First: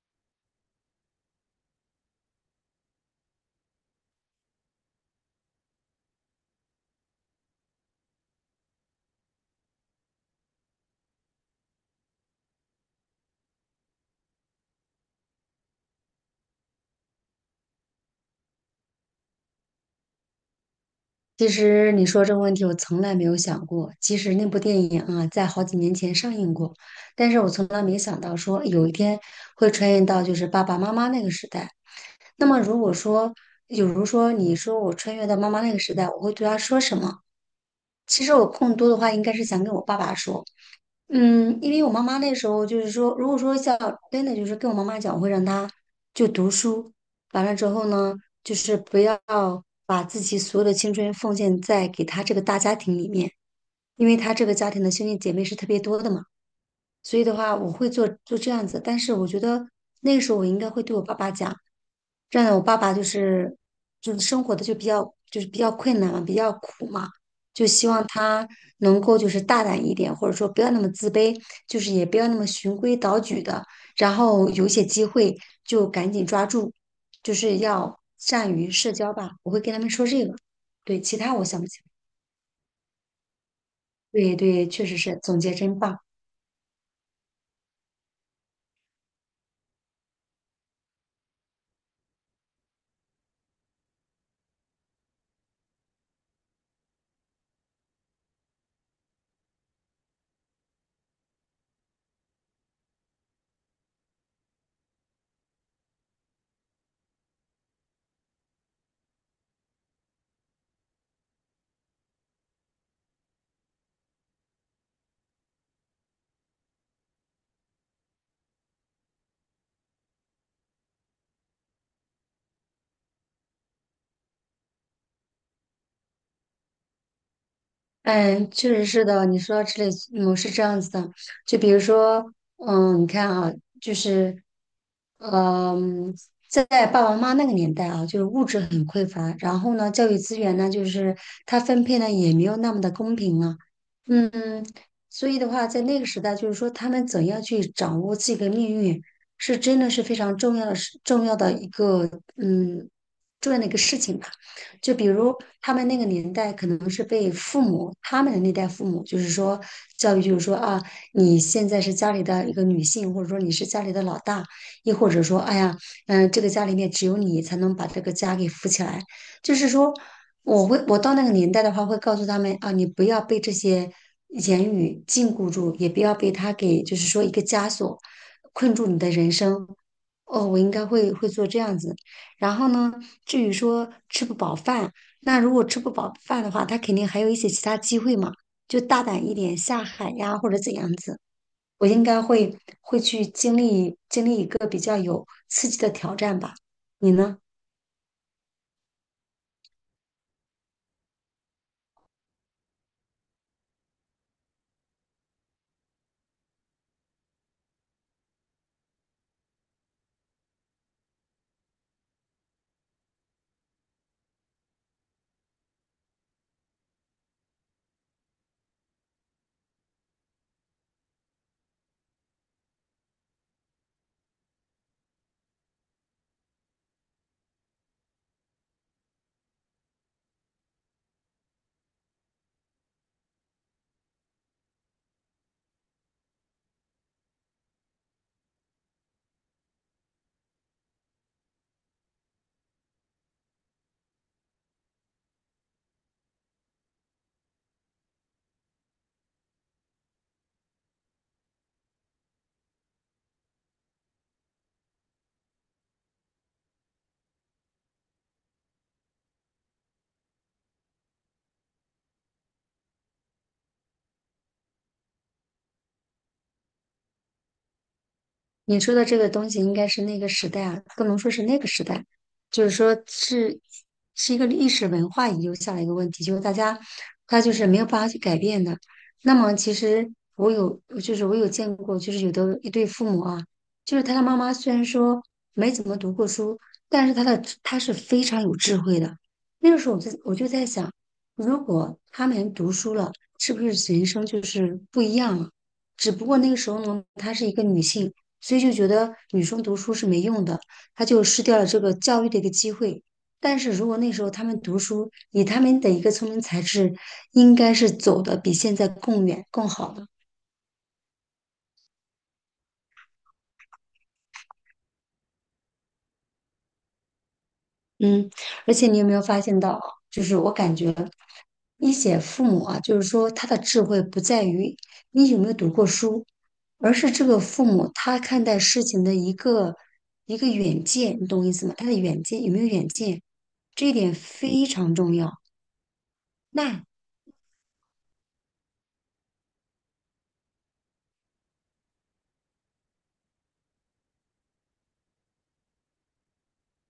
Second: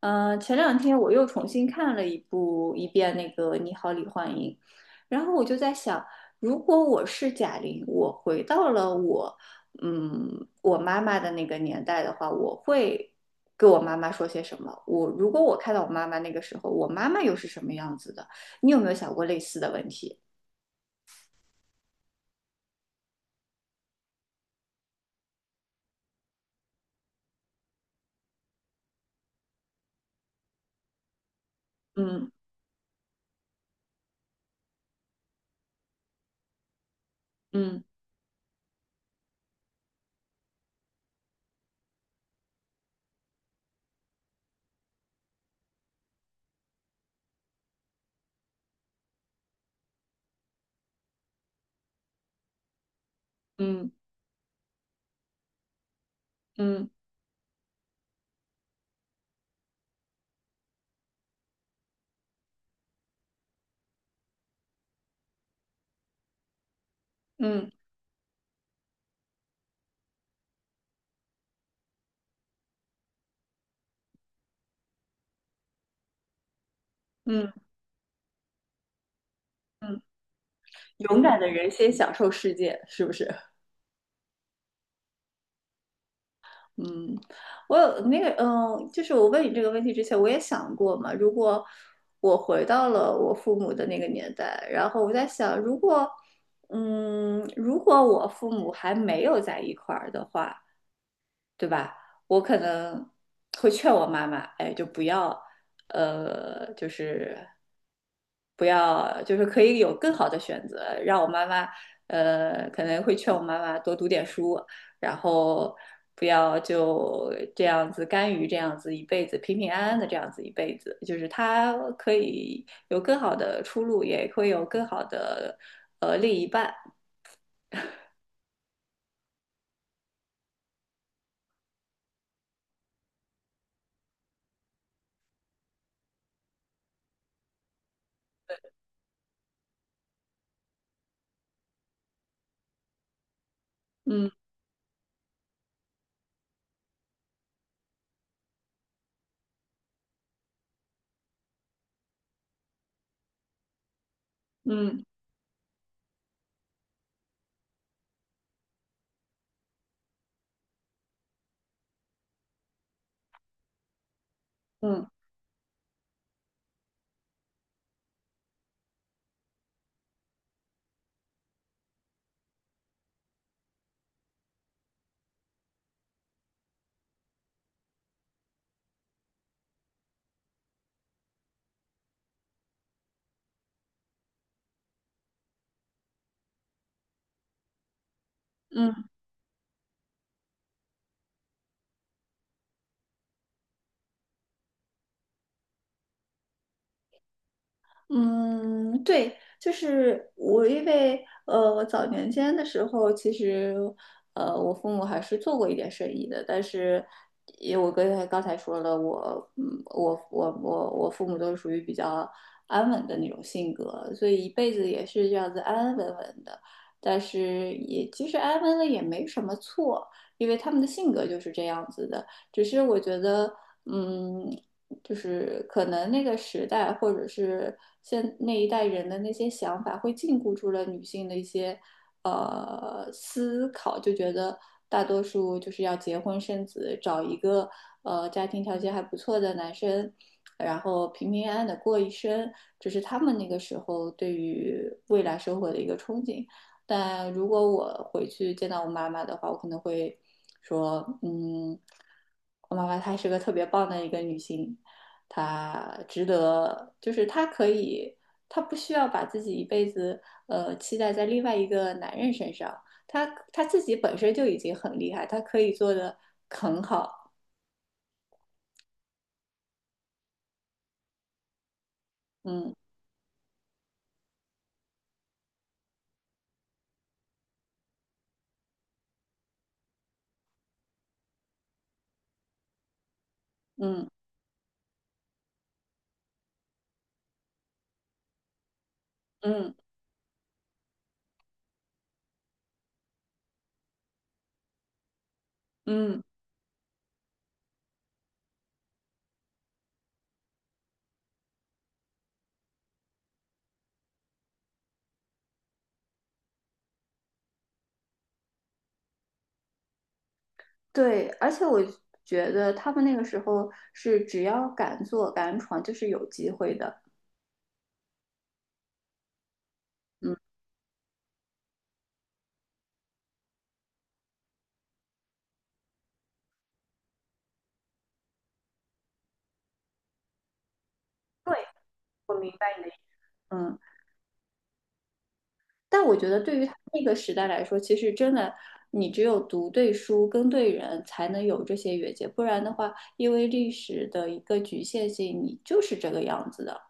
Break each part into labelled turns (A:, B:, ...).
A: 前两天我又重新看了一遍那个《你好，李焕英》，然后我就在想，如果我是贾玲，我回到了我，嗯，我妈妈的那个年代的话，我会跟我妈妈说些什么？如果我看到我妈妈那个时候，我妈妈又是什么样子的？你有没有想过类似的问题？
B: 其实你说这个问题，我从来没有想过。其实那部电影啊，在好几年前上映过，但是我从来没想到说有一天会穿越到就是爸爸妈妈那个时代。
A: 嗯
B: 那么如果说，比如说你说我穿越到妈妈那个时代，我会对她说什么？
A: 嗯
B: 其实我更多的话应该是想跟我爸爸说。因为我妈妈那时候就是说，如果说像真的就是跟我妈妈讲，我会让她就读书，完了之后呢，就是不要把自己所有的青春奉献在给她这个大家庭里面，
A: 嗯
B: 因为她这个家庭的兄弟姐妹是特别多的嘛，
A: 嗯
B: 所以的话，我会做这样子，但是我觉得那个时候我应该会对我爸爸讲。这样的，我爸爸就是生活的就比较比较困难嘛，比较苦嘛，就
A: 嗯
B: 希望他能够就是大胆一点，或者说不要那么自卑，就是也不要那么循规蹈矩的，然后有一些机会就赶紧抓住，就
A: 嗯嗯
B: 是要善于社交吧。我会跟他们
A: 嗯，
B: 说这个。对，其
A: 勇
B: 他
A: 敢
B: 我
A: 的
B: 想不
A: 人
B: 起
A: 先
B: 来。
A: 享受世界，是不是？
B: 对对，确实是，总结真棒。
A: 嗯，我有那个，就是我问你这个问题之前，我也想过嘛。如果我回到了我父母的那个年代，然后我在想，如果我父母还没有在一块儿的话，对吧？我可能会劝我妈妈，哎，就不要，呃，就是不要，可以有更好的选择。让我妈妈，可能会劝我妈妈多读点书，然后不要就这样子甘于这样子一辈子，平平安安的这样子一辈子。就是她可以有更好的出路，也会有更好的另一半。
B: 嗯，确实是的。你说到这里，嗯，是这样子的。就比如说，你看啊，就是，嗯，在爸爸妈妈那个年代啊，就是物质很匮乏，然后呢，教育资源呢，就是它分配呢也没有那么的公平啊。
A: 嗯
B: 嗯，所以的话，在那个时代，就是说他们怎样去掌握自己的命运，是真的是非常重要的事，重要的一个，嗯，重要的一个事情吧。就
A: 嗯
B: 比如他们那个年代，可能是被父母他们的那代父母，就是说教育，就是说啊，你现在是家里的一个女性，或者说你是家里的老大，亦
A: 嗯
B: 或者说，哎呀，这个家里面只有你才能把这个家给扶起来。就是说，我到那个年代的话，会告诉他们啊，你不要被这些言语禁锢住，也不要被他给就是说一个枷锁困住你的人生。哦，我应该会做这样子。然后呢，至于说吃不饱饭，那如果吃不饱饭的话，他肯定还有一些其他机会嘛，就大
A: 嗯。
B: 胆一点下海呀，或者怎样子。我应该会去经历一个比较有刺激的挑战吧，你呢？
A: 嗯，对，就是我，因为我早年间的时候，其实我父母还是做过一点生意的，但是也我跟刚才说了，我嗯，我我我我父母都是属于比较安稳的那种性格，所以一辈子也是这样子安安稳稳的。但是也其实安稳了也没什么错，因为他们的性格就是这样子的，只是我觉得。嗯，就是可能那个时代或者是那一代人的那些想法，会禁锢住了女性的一些思考，就觉得大多数就是要结婚生子，找一个家庭条件还不错的男生，然后平平安安的过一生，这是他们那个时候对于未来生活的一个憧憬。但如果我回去见到我妈妈的话，我可能会说，嗯，我妈妈她是个特别棒的一个女性，他值得，就是他可以，他不需要把自己一辈子期待在另外一个男人身上，他自己本身就已经很厉害，他可以做的很好，
B: 你说的这个东西应该是那个时代啊，不能说是那个时代，就是
A: 嗯
B: 说是一个历史文化遗留下来一个问题，就是大家他就是没有办法去改变的。那么其实我有，就是我有见过，就是有的一对父母啊，就是
A: 嗯
B: 他的妈妈虽然说没怎么读过书，但是他是非常有智慧的。那
A: 嗯
B: 个时候我就在想，如果他们读书了，是不是人生就是不一样了？只
A: 嗯，
B: 不过那个时候呢，她是一个女性。所以就觉得女生读书是没用的，她就失掉了这个教育的一个机会。但是如果那时候她们读书，以她们的一个聪明才智，应该是走的比现在更远、更好的。
A: 对，而且我觉得他们那个时候是只要敢做敢闯，就是有机会的，
B: 嗯，而且你有没有发现到啊就
A: 嗯，
B: 是我感觉一些父母啊，就是说他的智慧不在于你有没有读过书，而是这个父母他看待事情的一个远见，你懂我意
A: 对，
B: 思吗？他的远
A: 我
B: 见
A: 明
B: 有没有
A: 白你
B: 远
A: 的意思，
B: 见，
A: 嗯。
B: 这一点非常重要。
A: 但我觉得对于他
B: 那
A: 那个时代来说，其实真的，你只有读对书、跟对人，才能有这些越界，不然的话，因为历史的一个局限性，你就是这个样子的。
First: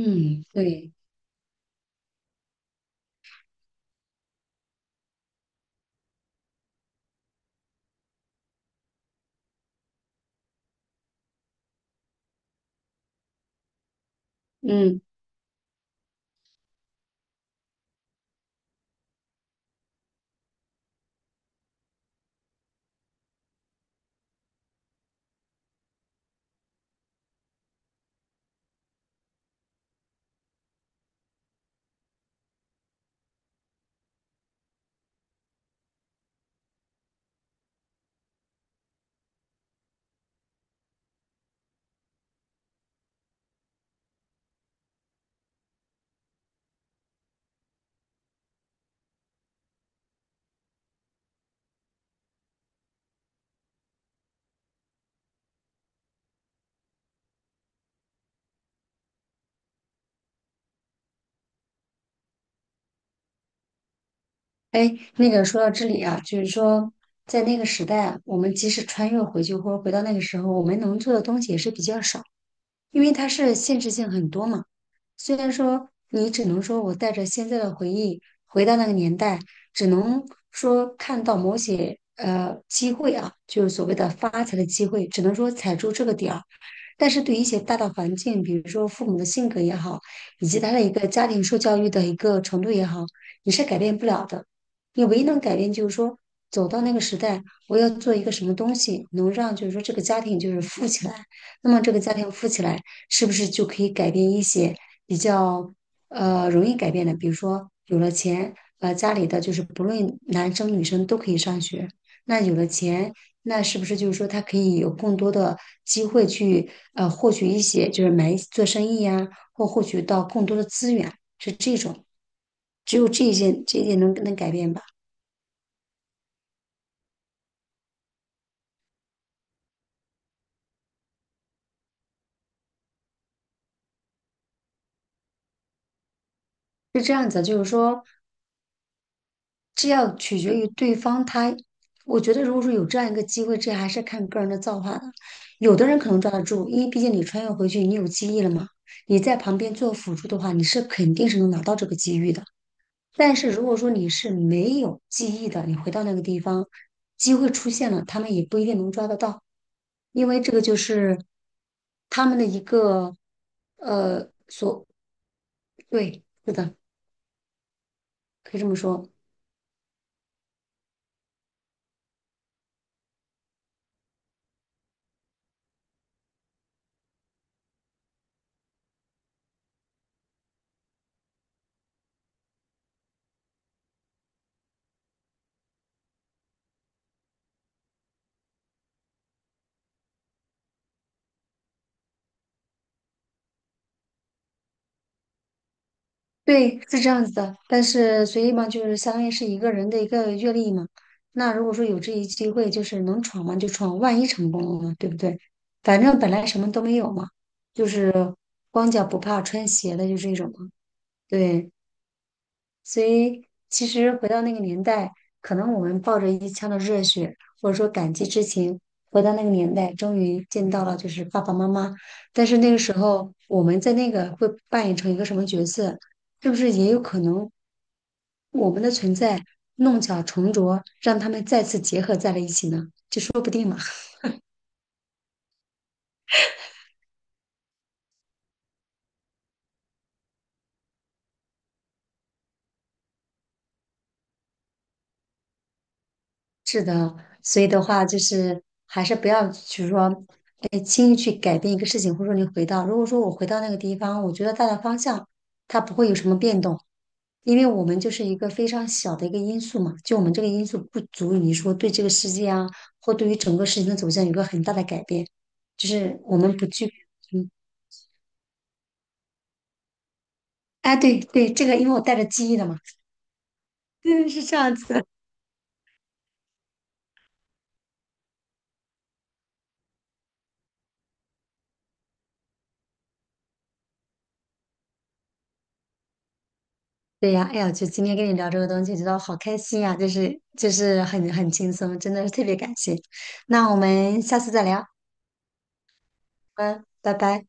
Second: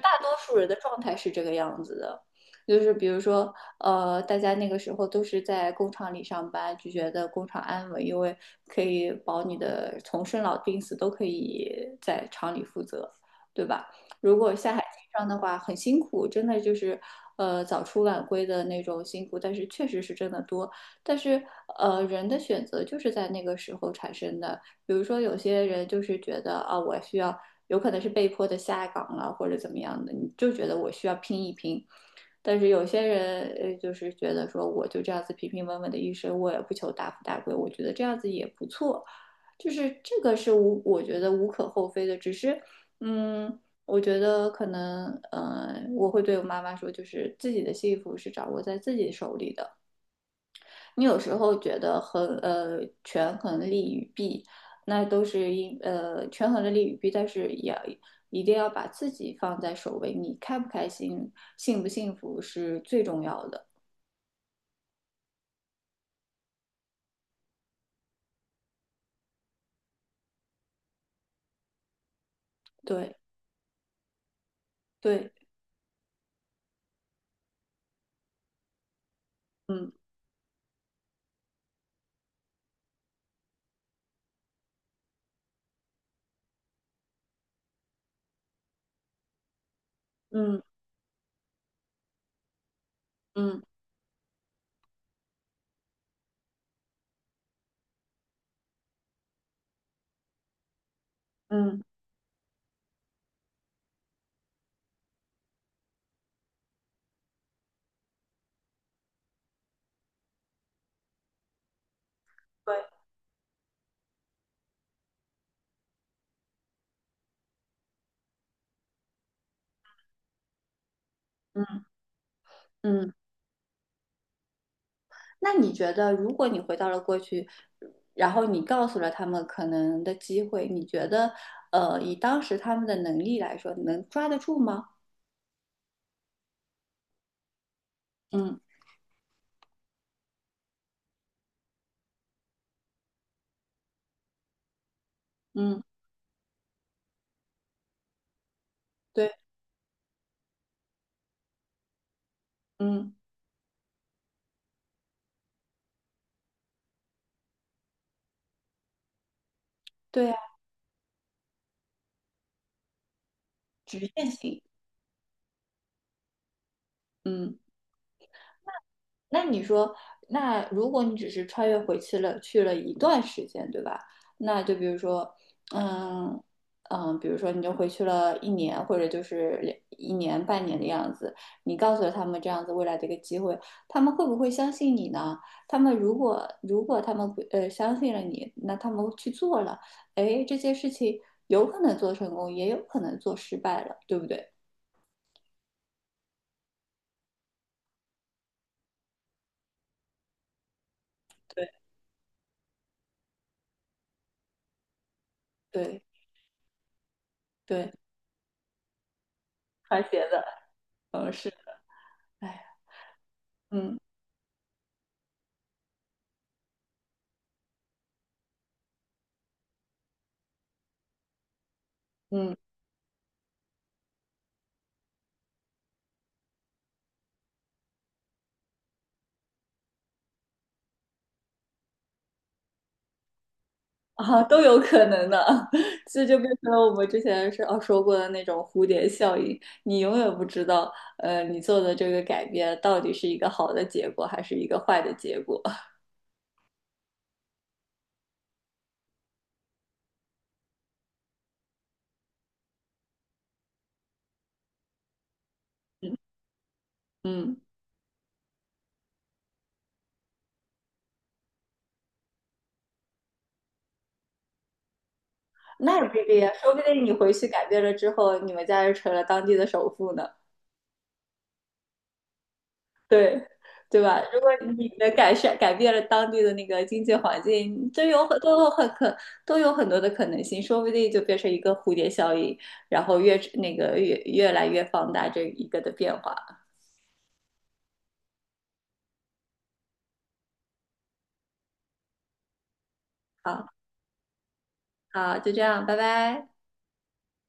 A: 大多数人的
B: 对，
A: 状态是这个样子的，就是比如说，大家那个时候都是在工厂里上班，就觉得工厂安稳，因为可以保你的从生老病死都可以在厂里负责，对吧？如果下海
B: 嗯，
A: 经商的话，很辛苦，真的就是，早出晚归的那种辛苦，但是确实是真的多。但是，人的选择就是在那个时候产生的。比如说，有些人就是觉得啊，我需要有可能是被迫的下岗了或者怎么样的，你就觉得我需要拼一拼。但是有些人就是觉得说我就这样子平平稳稳的一生，我也不求大富大贵，我觉得这样子也不错。就是这个是无，我觉得无可厚非的，只是嗯。我觉得可能，我会对我妈妈说，就是自己的幸福是掌握在自己手里的，你有时候觉得权衡利与弊，那都是权衡了利与弊，但是也一定要把自己放在首位。你开不开心、幸不幸福是最重要的。
B: 哎，那个说到这里啊，就是说，在那个时代啊我们即使穿越回去或者回到那个时候，我们能做的东西也是比较少。因为
A: 对
B: 它是现实性很多嘛。
A: 对，
B: 虽然说你只能说我带着现在的回忆回到那个年代，只
A: 嗯
B: 能说看到某些机会啊，就是所谓的发财的机会，只能说踩住这个点儿。但是对于一些大的环境，比如说父母的性格也好，以及
A: 嗯
B: 他的一个家庭受教育的一个程度也好，你
A: 嗯
B: 是改变不了的。你唯一能改变就是说，走到那个时代，我要做一个什么东西，能让就是说这个家庭就是富起来。那么
A: 嗯，
B: 这个家庭富起来，是不是就可以改变一些比较容易改变的？比如说有了钱，呃，家里的就是不论男生女生都可以上学。那有了
A: 对，
B: 钱，那是不是就是说他可以有更多的机会去获取一些，就是买一做生意呀、或获取到更多的资源，是
A: 嗯
B: 这种。只有
A: 嗯。
B: 这一件，这一点能改变吧？
A: 那你觉得，如果你回到了过去，然后你告诉了他们可能的机会，你觉得以当时他们的能力来说，能抓得住吗？
B: 是这样子，就是说，
A: 嗯
B: 这要取决于对方他，我觉得如果说有这样一个机会，这还是看个人的造化的。有
A: 嗯，
B: 的人可能抓得住，因为毕竟你穿越回去，你有记忆了嘛，你
A: 对，
B: 在旁边做辅助的话，你是肯定是能拿到这个机遇的。
A: 嗯。
B: 但是如果说你是没有记忆的，你回到那个地方，机会出现了，他们也不一定能抓得到，
A: 对
B: 因
A: 呀。
B: 为这个就是他们的一个
A: 局限性。
B: 所，对，是的，
A: 嗯，
B: 可以这么说。
A: 那你说，那如果你只是穿越回去了，去了一段时间，对吧？那就比如说，嗯比如说你就回去了一年，或者就是一年半年的样子，你告诉了他们这样子未来的一个机会，他们会不会相信你呢？他们如果他们不相信了你，那他们去做了，哎，这件事情有可能做成功，也有可能做失败了，对不对？
B: 对，是这样子的，但是所以嘛，就是相当于是一个人的一个阅历嘛。那如
A: 对，
B: 果说有这一机会，就是能闯嘛就闯，万一成功了呢，对不对？反
A: 对
B: 正本来什么都没有嘛，就
A: 对，
B: 是光脚不怕穿鞋
A: 穿
B: 的，就
A: 鞋
B: 这
A: 的。
B: 种嘛。
A: 嗯，是。
B: 对。
A: 哎，
B: 所以其
A: 嗯
B: 实回到那个年代，可能我们抱着一腔的热血，或者说感激之情，回到那个年代，终于见到了就是爸爸妈妈。但
A: 嗯
B: 是那个时候，我们在那个会扮演成一个什么角色，是不是也有可能我们的存在弄巧成拙，让他们再次结合在了一起呢？就说不定嘛。
A: 啊，都有可能的，这就变成了我们之前说过的那种蝴蝶效应，你永远不知道，你做的这个改变到底是一个好的结果还是一个坏的结果。
B: 是的，所以的话就是还是不要，就是说，哎，轻易去改变一个事情，或者说你回到，如果说我回到那个地方，我觉得大的方向它不会有什 么变动，因
A: 嗯，
B: 为我们就是一个非常小的一个因素嘛，就我们这个因素不足以说对这个世界啊，或对于整个事情的走向有一个很大的改变，就
A: 那也不
B: 是
A: 一
B: 我
A: 定呀，
B: 们不
A: 说不
B: 具，
A: 定你回去
B: 嗯，
A: 改变了之后，你们家就成了当地的首富呢。
B: 哎，对对，这个因为我带着记忆的嘛，
A: 对，对 吧？
B: 对，
A: 如
B: 是
A: 果
B: 这样
A: 你
B: 子。
A: 的改变了当地的那个经济环境，这有很都有很可都有很多的可能性，说不定就变成一个蝴蝶效应，然后越来越放大这一个的变化。
B: 对呀，哎呀，就今天跟你聊这个东西，觉得好开心呀，就是很很轻松，真的是特别感谢。那
A: 好，
B: 我们下次再聊，
A: 好，就这样，拜拜。
B: 嗯，拜拜。